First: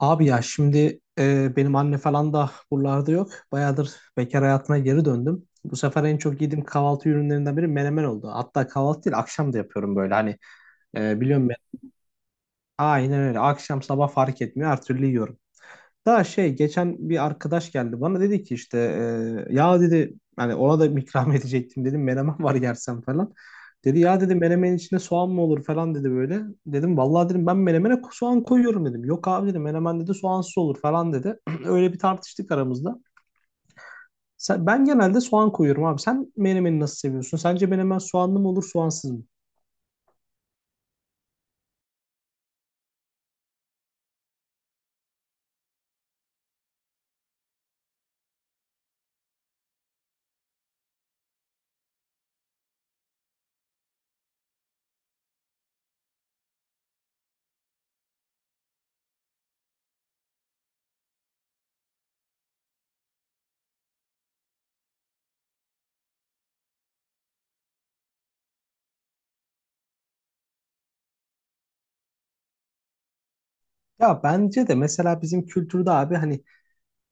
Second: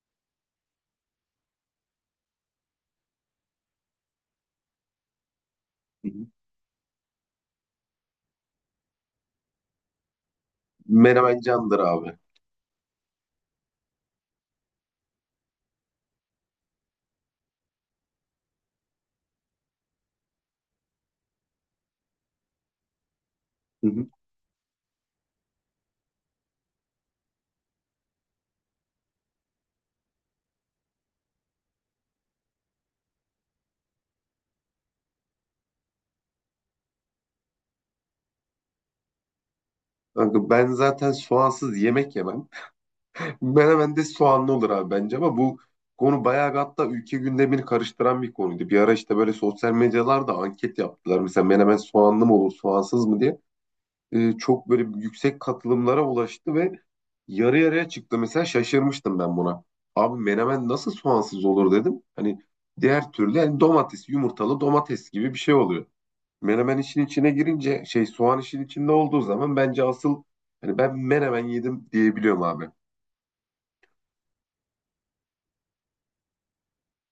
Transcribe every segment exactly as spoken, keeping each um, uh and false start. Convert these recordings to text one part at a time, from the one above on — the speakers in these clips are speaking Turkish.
Abi ya şimdi e, benim anne falan da buralarda yok. Bayağıdır bekar hayatına geri döndüm. Bu sefer Hı en hı. çok yediğim kahvaltı ürünlerinden biri menemen oldu. Hatta kahvaltı değil akşam da yapıyorum böyle hani e, Menemen biliyorum ben. candır abi. Aynen öyle akşam sabah fark etmiyor her türlü yiyorum. Daha şey geçen bir arkadaş geldi bana dedi ki işte e, ya dedi hani ona da ikram edecektim dedim menemen var yersen falan. Hı Dedi hı. ya dedi menemenin içine soğan mı olur falan dedi böyle. Dedim vallahi dedim ben menemene ko- soğan koyuyorum dedim. Yok abi dedi menemen dedi soğansız olur falan dedi. Öyle bir tartıştık aramızda. Sen, ben genelde soğan koyuyorum abi. Sen menemeni nasıl seviyorsun? Sence menemen soğanlı mı olur soğansız mı? Kanka ben zaten soğansız yemek yemem. Menemen de soğanlı olur abi bence ama bu konu bayağı bir, hatta ülke gündemini karıştıran bir konuydu. Bir ara işte böyle sosyal medyalarda anket yaptılar. Mesela menemen soğanlı mı olur, soğansız mı diye. Ee, çok böyle yüksek katılımlara ulaştı ve yarı yarıya çıktı. Mesela şaşırmıştım ben buna. Abi menemen nasıl soğansız olur dedim. Hani diğer türlü yani domates, yumurtalı domates gibi bir şey oluyor. Menemen işin içine girince şey soğan işin içinde olduğu zaman bence asıl hani ben menemen yedim diyebiliyorum abi. Ya bence de mesela bizim kültürde abi hani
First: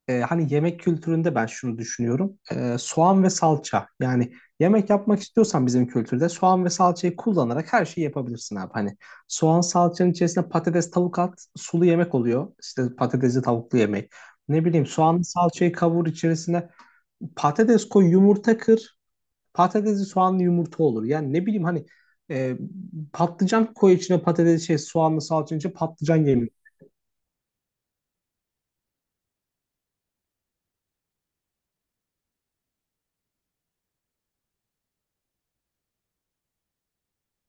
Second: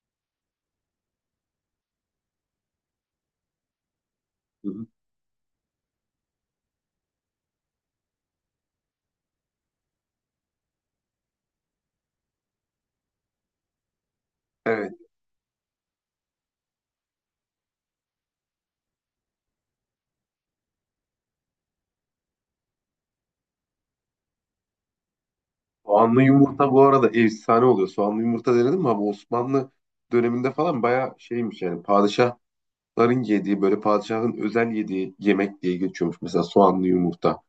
e, hani yemek kültüründe ben şunu düşünüyorum. E, soğan ve salça. Yani Hı hı. yemek yapmak istiyorsan bizim kültürde soğan ve salçayı kullanarak her şeyi yapabilirsin abi. Hani soğan salçanın içerisine patates tavuk at sulu yemek oluyor. İşte patatesli tavuklu yemek. Ne bileyim Evet. soğanlı salçayı kavur içerisine patates koy yumurta kır. Patatesli soğanlı yumurta olur. Yani ne bileyim hani e, patlıcan koy içine patates şey soğanlı salçanın içine patlıcan Soğanlı yemeği. yumurta bu arada efsane oluyor. Soğanlı yumurta denedim mi abi Osmanlı döneminde falan bayağı şeymiş yani padişahların yediği böyle padişahın özel yediği yemek diye geçiyormuş mesela soğanlı yumurta.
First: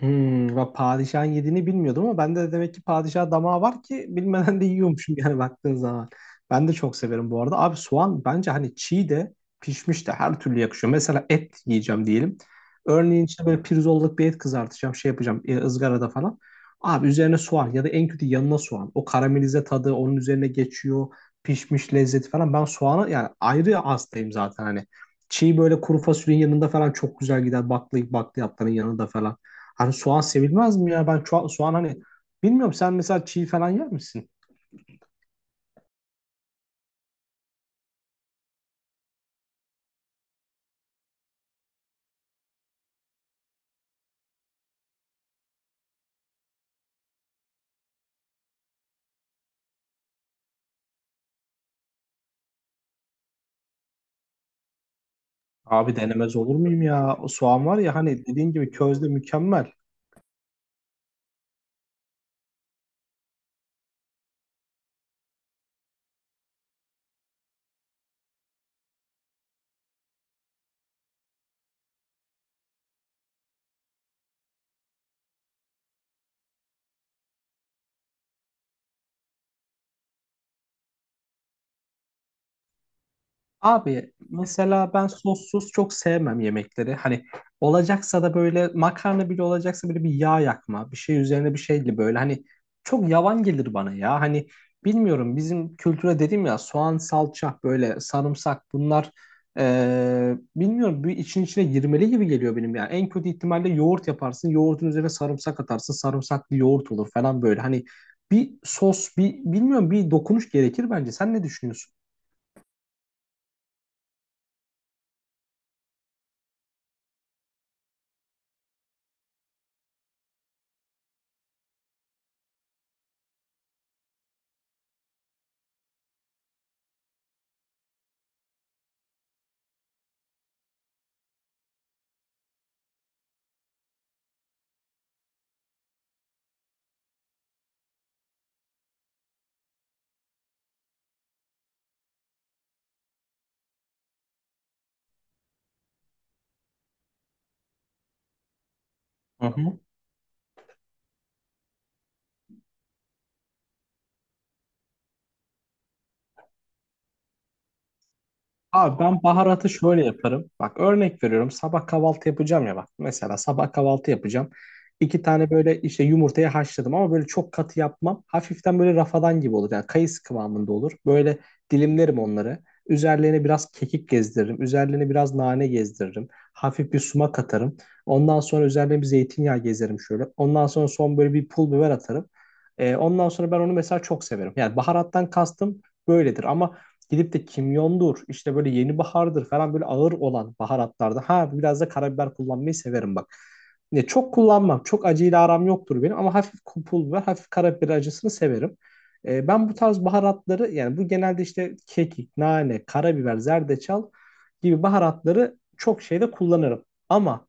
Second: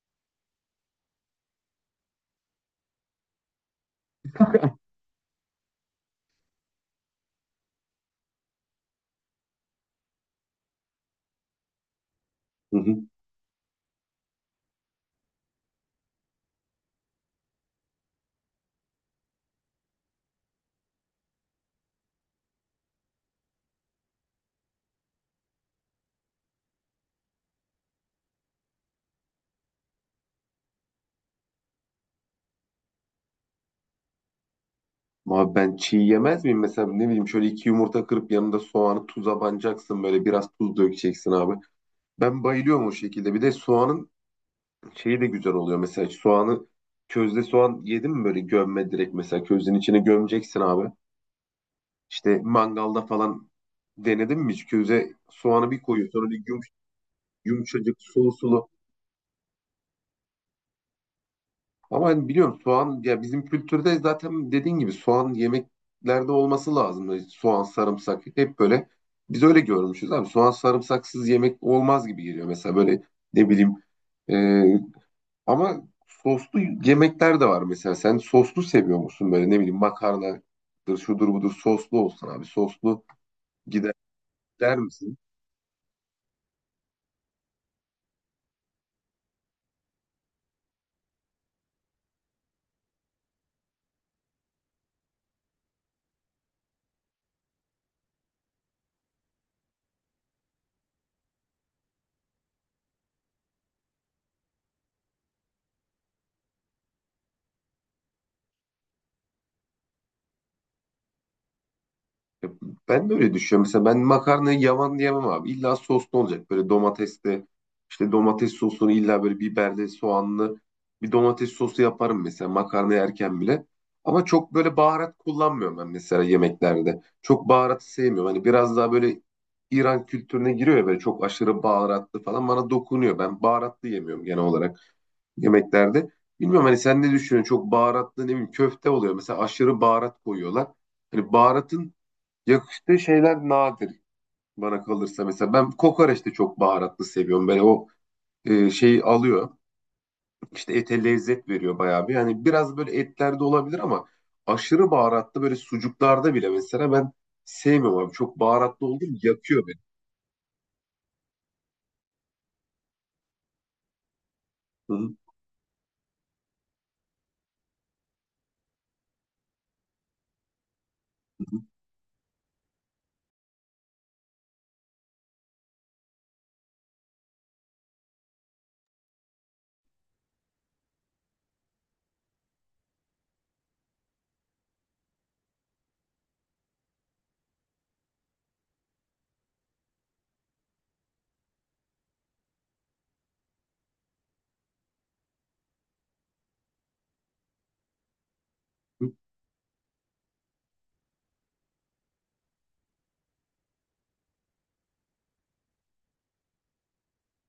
Hmm, ben padişahın yediğini bilmiyordum ama bende de demek ki padişah damağı var ki bilmeden de yiyormuşum yani baktığın zaman. Ben de çok severim bu arada. Abi soğan bence hani çiğ de pişmiş de her türlü yakışıyor. Mesela et yiyeceğim diyelim. Hı hı. Örneğin işte böyle pirzolluk bir et kızartacağım, şey yapacağım e, ızgarada falan. Abi üzerine soğan ya da en kötü yanına soğan. O karamelize tadı onun üzerine geçiyor. Pişmiş lezzeti falan. Ben soğanı yani ayrı hastayım zaten hani. Çiğ böyle kuru fasulyenin yanında falan çok güzel gider. Baklayıp bakliyatların yanında falan. Hani soğan sevilmez mi ya? Ben ço- soğan hani bilmiyorum sen mesela çiğ falan yer misin? Abi ben çiğ yemez miyim mesela ne bileyim şöyle iki yumurta kırıp yanında soğanı tuza banacaksın böyle biraz tuz dökeceksin abi. Ben bayılıyorum o şekilde. Bir de soğanın şeyi de güzel oluyor mesela soğanı közde soğan yedin mi böyle gömme direkt mesela közün içine gömeceksin abi. İşte mangalda falan denedin mi hiç köze soğanı bir Abi koyuyor sonra denemez bir olur yum, muyum ya? O soğan var ya yumuşacık hani sulu dediğin sulu. gibi közde mükemmel. Ama hani biliyorum soğan ya bizim kültürde zaten dediğin gibi soğan yemeklerde olması lazım. Soğan sarımsak hep böyle biz öyle görmüşüz abi soğan sarımsaksız yemek olmaz gibi geliyor mesela böyle ne bileyim e, ama soslu yemekler de var mesela. Sen soslu seviyor musun böyle ne bileyim makarnadır şudur budur soslu olsun abi. Soslu gider Abi der mesela ben misin? sossuz çok sevmem yemekleri. Hani olacaksa da böyle makarna bile olacaksa böyle bir yağ yakma, bir şey üzerine bir şeyle böyle hani çok yavan gelir bana ya. Hani bilmiyorum bizim kültüre dedim ya soğan, salça, böyle sarımsak bunlar eee, bilmiyorum bir için içine girmeli gibi geliyor benim yani. En kötü ihtimalle yoğurt yaparsın, yoğurdun üzerine sarımsak atarsın, sarımsaklı yoğurt olur falan böyle. Hani bir sos, bir bilmiyorum bir dokunuş gerekir bence. Sen ne düşünüyorsun? Ya ben de öyle düşünüyorum. Mesela ben makarnayı yavan diyemem abi. İlla soslu olacak. Böyle domatesli, işte domates sosunu illa böyle biberli, soğanlı bir domates sosu yaparım mesela makarna yerken bile. Ama çok böyle baharat kullanmıyorum ben mesela yemeklerde. Çok baharatı sevmiyorum. Hani biraz daha böyle İran kültürüne giriyor ya böyle çok aşırı baharatlı falan bana dokunuyor. Ben baharatlı yemiyorum genel olarak yemeklerde. Bilmiyorum hani sen ne düşünüyorsun? Çok baharatlı ne bileyim köfte oluyor. Mesela aşırı baharat koyuyorlar. Hani baharatın yakıştığı şeyler nadir bana kalırsa. Mesela ben kokoreç de çok baharatlı seviyorum. Böyle o e, şeyi Hı alıyor. hı. İşte ete lezzet veriyor bayağı bir. Yani biraz böyle etlerde olabilir ama aşırı baharatlı böyle sucuklarda bile mesela ben sevmiyorum abi. Çok baharatlı Abi olduğu ben için yakıyor baharatı beni. şöyle yaparım. Bak örnek veriyorum. Sabah kahvaltı yapacağım ya bak. Mesela sabah kahvaltı yapacağım. Hı hı, İki tane böyle işte yumurtayı haşladım ama böyle çok katı yapmam. Hafiften böyle rafadan gibi olur. Yani kayısı kıvamında olur. Böyle hı dilimlerim onları. Üzerlerine biraz kekik gezdiririm. Üzerlerine biraz nane gezdiririm. Hafif bir sumak atarım. Ondan sonra üzerine bir zeytinyağı gezerim şöyle. Ondan sonra son böyle bir pul biber atarım. Ee, ondan sonra ben onu mesela çok severim. Yani baharattan kastım böyledir ama gidip de kimyondur, işte böyle yeni bahardır falan böyle ağır olan baharatlarda. Ha biraz da karabiber kullanmayı severim bak. Ne çok kullanmam. Çok acıyla aram yoktur benim ama hafif pul ve hafif karabiber acısını severim. hı. E, ben bu tarz baharatları yani bu genelde işte kekik, nane, karabiber, zerdeçal gibi baharatları çok şeyde kullanırım. Ama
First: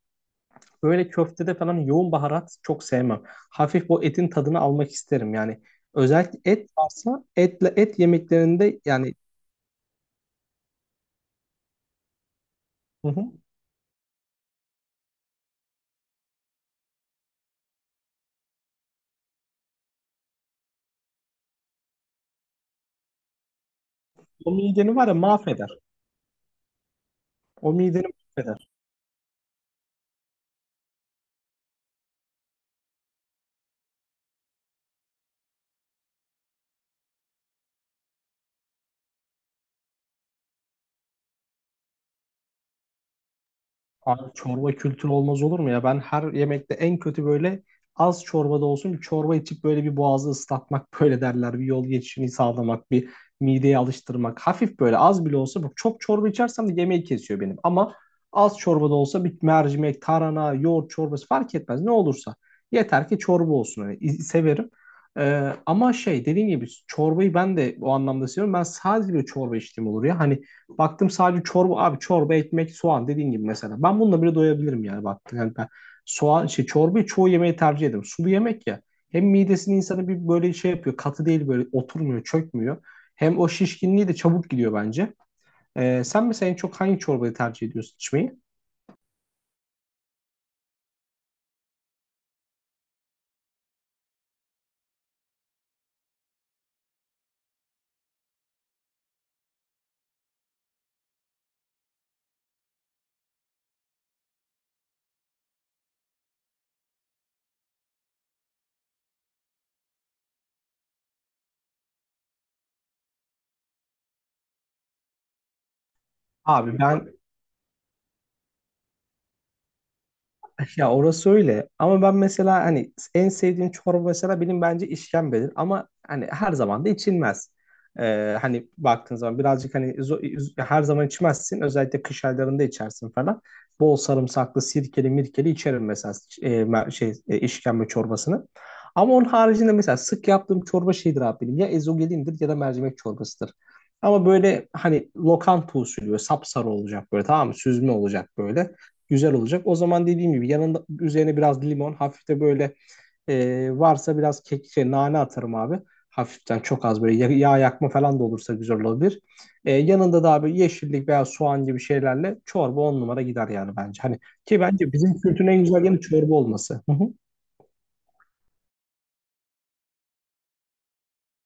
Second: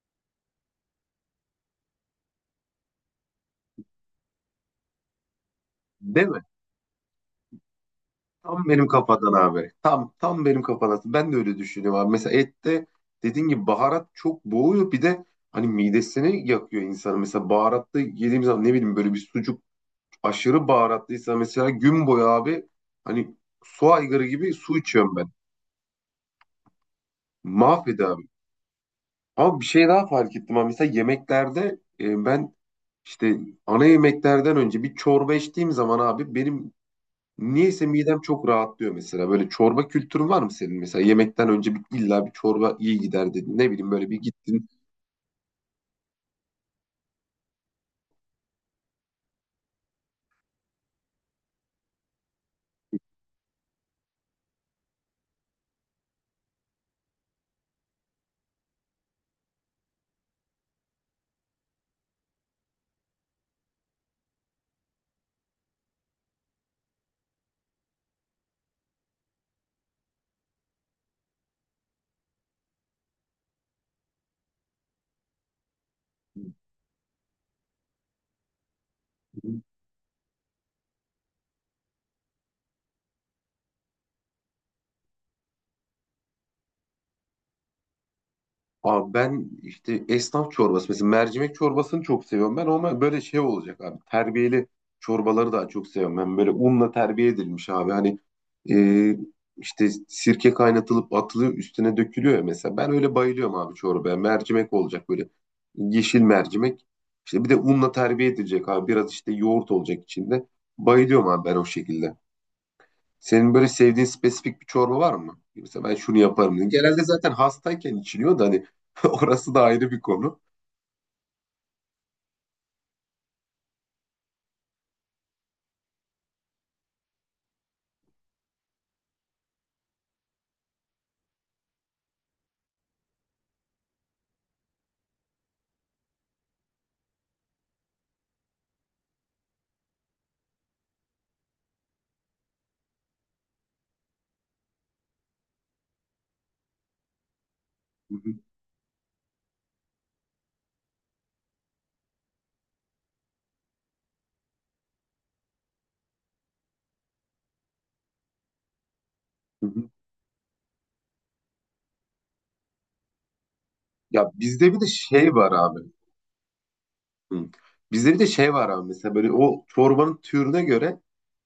böyle köftede falan yoğun baharat çok sevmem. Hafif bu etin tadını almak isterim. Yani Değil özellikle mi? et varsa etle et Tam yemeklerinde benim yani. kafadan abi. Tam tam benim kafadan. Ben de öyle düşünüyorum abi. Mesela ette Hı hı. dediğin gibi baharat çok boğuyor. Bir de hani midesini yakıyor insanın. Mesela baharatlı yediğim zaman ne bileyim böyle bir sucuk aşırı baharatlıysa mesela gün boyu abi hani su aygırı O gibi su mideni var ya içiyorum ben. mahveder. O Mahvedi mideni abi. mahveder. Ama bir şey daha fark ettim abi. Mesela yemeklerde e, ben işte ana yemeklerden önce bir çorba içtiğim zaman abi benim niyeyse midem çok rahatlıyor mesela. Böyle çorba kültürün var mı senin mesela? Yemekten önce bir, illa bir çorba iyi gider dedin. Ne bileyim böyle bir Abi gittin. çorba kültürü olmaz olur mu ya? Ben her yemekte en kötü böyle az çorbada olsun bir çorba içip böyle bir boğazı ıslatmak böyle derler. Bir yol geçişini sağlamak, bir mideyi alıştırmak. Hafif böyle az bile olsa bak çok çorba içersem de yemeği kesiyor benim. Ama az çorbada olsa bir mercimek, tarhana, yoğurt çorbası fark etmez ne olursa. Yeter ki çorba olsun. Hani iz- severim. Ee, ama şey dediğim gibi çorbayı ben de o anlamda seviyorum. Ben sadece bir çorba içtiğim olur ya. Hani baktım sadece çorba abi, çorba, ekmek, soğan dediğin gibi mesela. Ben bununla bile doyabilirim yani baktım. Yani ben soğan şey çorbayı çoğu yemeği tercih ederim. Sulu yemek ya. Hem midesini insanı bir böyle şey yapıyor. Katı değil böyle oturmuyor, çökmüyor. Hem o şişkinliği de çabuk gidiyor bence. Ee, sen mesela en çok hangi çorbayı tercih ediyorsun içmeyi? Abi ben işte esnaf çorbası mesela mercimek çorbasını çok seviyorum ben ama böyle şey olacak abi terbiyeli çorbaları daha çok seviyorum ben böyle unla terbiye edilmiş abi hani e, işte sirke kaynatılıp atılıyor üstüne dökülüyor ya mesela ben öyle bayılıyorum abi çorbaya mercimek olacak böyle yeşil mercimek işte bir de unla terbiye edilecek abi biraz işte yoğurt olacak içinde bayılıyorum abi ben o şekilde. Senin böyle sevdiğin spesifik bir çorba var mı? Mesela ben şunu yaparım diye. Abi Genelde ben zaten hastayken içiliyor da hani orası da ayrı bir konu. Ya orası öyle ama ben mesela hani en sevdiğim çorba mesela benim bence işkembedir ama hani her zaman da içilmez. Ee, hani baktığın zaman birazcık hani zo- her zaman içmezsin özellikle kış aylarında içersin falan. Bol sarımsaklı sirkeli mirkeli içerim mesela e, mer- şey e, işkembe çorbasını. Ama onun haricinde mesela sık yaptığım çorba şeydir abi benim ya ezogelindir ya da mercimek çorbasıdır. Ama böyle hani lokanta usulü böyle sapsarı olacak böyle tamam mı süzme Hı olacak hı, böyle güzel olacak. O zaman dediğim gibi yanında üzerine biraz limon, hafif de böyle e, varsa biraz kek, şey, nane atarım abi. Hafiften çok az böyle yağ, yakma falan da olursa güzel olabilir. hı E, hı. Yanında da abi yeşillik veya soğan gibi şeylerle çorba on numara gider yani bence. Hani Ya ki bizde bir de bence bizim şey kültürün var en abi. güzel yanı çorba olması. Hı hı. Hı. Bizde bir de şey var abi mesela böyle o çorbanın türüne göre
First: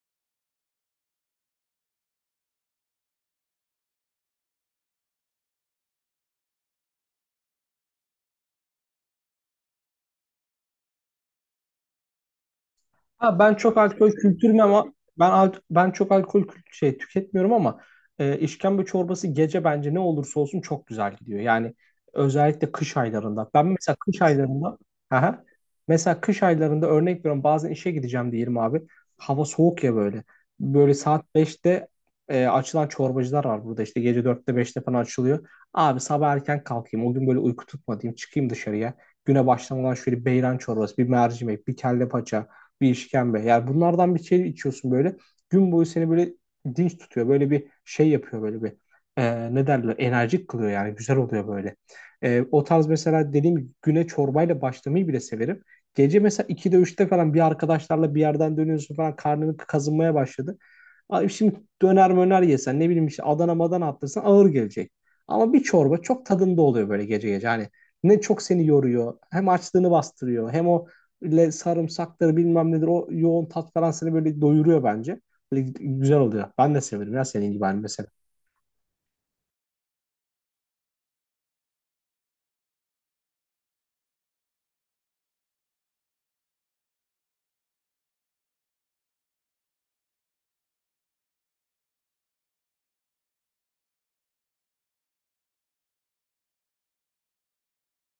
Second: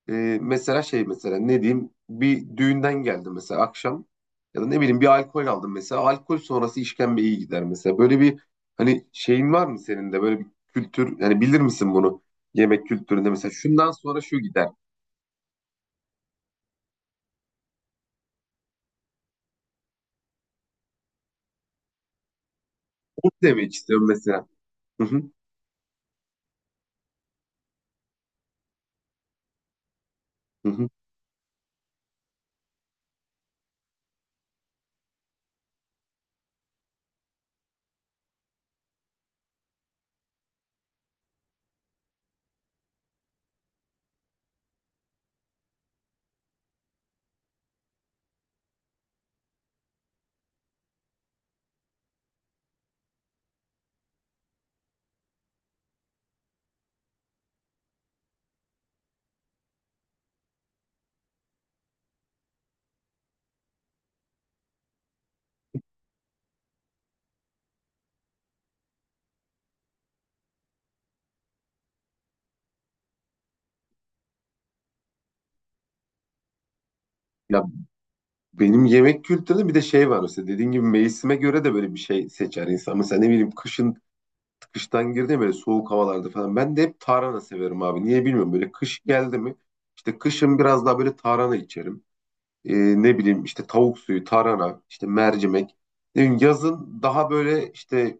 e, mesela şey mesela ne diyeyim bir düğünden geldim mesela akşam ya da ne bileyim bir alkol aldım mesela alkol sonrası işkembe iyi gider mesela. Böyle bir hani şeyin var mı senin de böyle bir kültür yani bilir misin bunu yemek kültüründe Ha, mesela ben çok şundan alkol sonra şu kültürüm gider. ama ben al- ben çok alkol kült- şey tüketmiyorum ama e, işkembe çorbası gece bence ne olursa olsun çok güzel gidiyor. Yani özellikle kış Bunu aylarında. Ben demek mesela istiyorum kış mesela. aylarında. Hı hı, Aha. Mesela kış aylarında örnek veriyorum bazen işe gideceğim diyelim abi. Hava soğuk ya böyle. hı hı. Böyle saat beşte e, açılan çorbacılar var burada işte gece dörtte beşte falan açılıyor. Abi sabah erken kalkayım o gün böyle uyku tutmadayım çıkayım dışarıya. Güne başlamadan şöyle beyran çorbası, bir mercimek, bir kelle paça, bir işkembe. Yani bunlardan bir şey içiyorsun böyle. Gün boyu seni böyle dinç tutuyor. Böyle bir şey yapıyor böyle bir. E, ne derler? Enerjik kılıyor yani. Güzel oluyor böyle. E, o tarz mesela dediğim gibi güne çorbayla başlamayı bile severim. Gece mesela ikide üçte falan bir arkadaşlarla bir yerden dönüyorsun falan karnını kazınmaya başladı. Abi şimdi döner möner yesen ne bileyim işte Adana madana attırsan ağır gelecek. Ama bir çorba çok tadında oluyor böyle gece gece. Hani ne çok seni yoruyor, hem açlığını bastırıyor hem o ile sarımsaktır bilmem nedir o yoğun tat falan seni böyle doyuruyor bence. Böyle güzel oluyor. Ben de severim ya senin Ya gibi hani mesela. benim yemek kültürü bir de şey var mesela dediğin gibi mevsime göre de böyle bir şey seçer insan. Mesela ne bileyim kışın kıştan girdi ya böyle soğuk havalarda falan. Ben de hep tarhana severim abi. Niye bilmiyorum böyle kış geldi mi işte kışın biraz daha böyle tarhana içerim. Ee, Ne bileyim işte tavuk suyu, tarhana, işte mercimek. Ne bileyim, yazın daha böyle işte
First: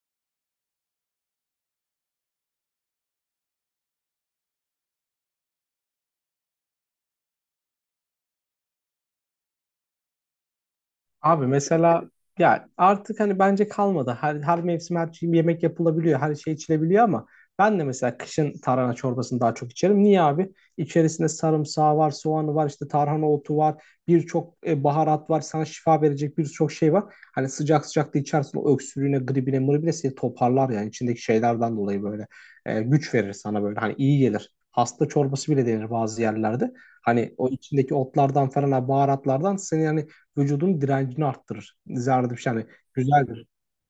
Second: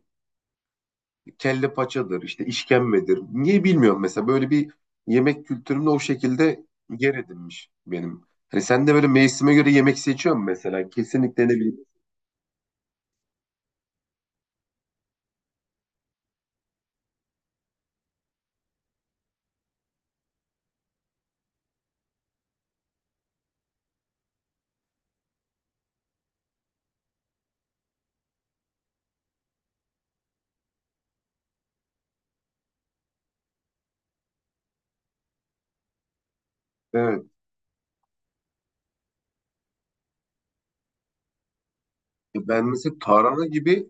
kelle paçadır, işte işkembedir. Niye bilmiyorum mesela böyle bir yemek kültürümde o şekilde yer edinmiş benim. Hani sen de böyle mevsime göre yemek seçiyor musun mesela? Kesinlikle Abi ne bileyim. mesela ya artık hani bence kalmadı. Her, her mevsim her şey, yemek yapılabiliyor. Her şey içilebiliyor ama ben de mesela kışın tarhana çorbasını daha çok içerim. Niye abi? İçerisinde sarımsağı var, soğanı var, işte tarhana otu var. Birçok e, baharat var. Sana şifa verecek birçok şey var. Hani sıcak sıcak da içersin o öksürüğüne, gribine, mıribine seni toparlar yani içindeki şeylerden dolayı böyle. E, güç verir sana böyle. Hani iyi gelir. Hasta çorbası bile denir bazı yerlerde. Evet. Hani o içindeki otlardan falan, baharatlardan seni hani vücudun direncini arttırır. Zerdüşt Ya ben yani mesela tarhana güzeldir. gibi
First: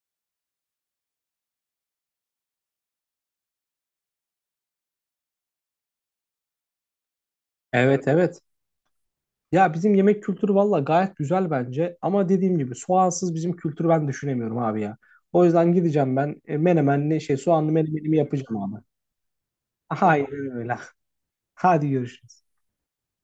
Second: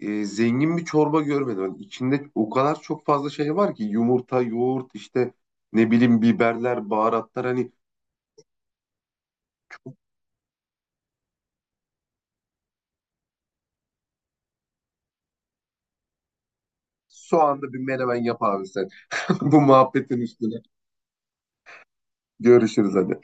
e, zengin bir çorba görmedim. Hani içinde o kadar çok fazla şey var ki yumurta, yoğurt, işte ne bileyim biberler, baharatlar hani Evet, evet. Ya bizim yemek kültürü valla gayet güzel bence. Ama dediğim gibi soğansız bizim kültürü ben düşünemiyorum abi ya. O yüzden gideceğim ben e, menemenli şey soğanlı soğanlı bir menemenimi menemen yap yapacağım abi abi. sen. Bu muhabbetin Hayır üstüne. öyle. Hadi görüşürüz. Görüşürüz hadi.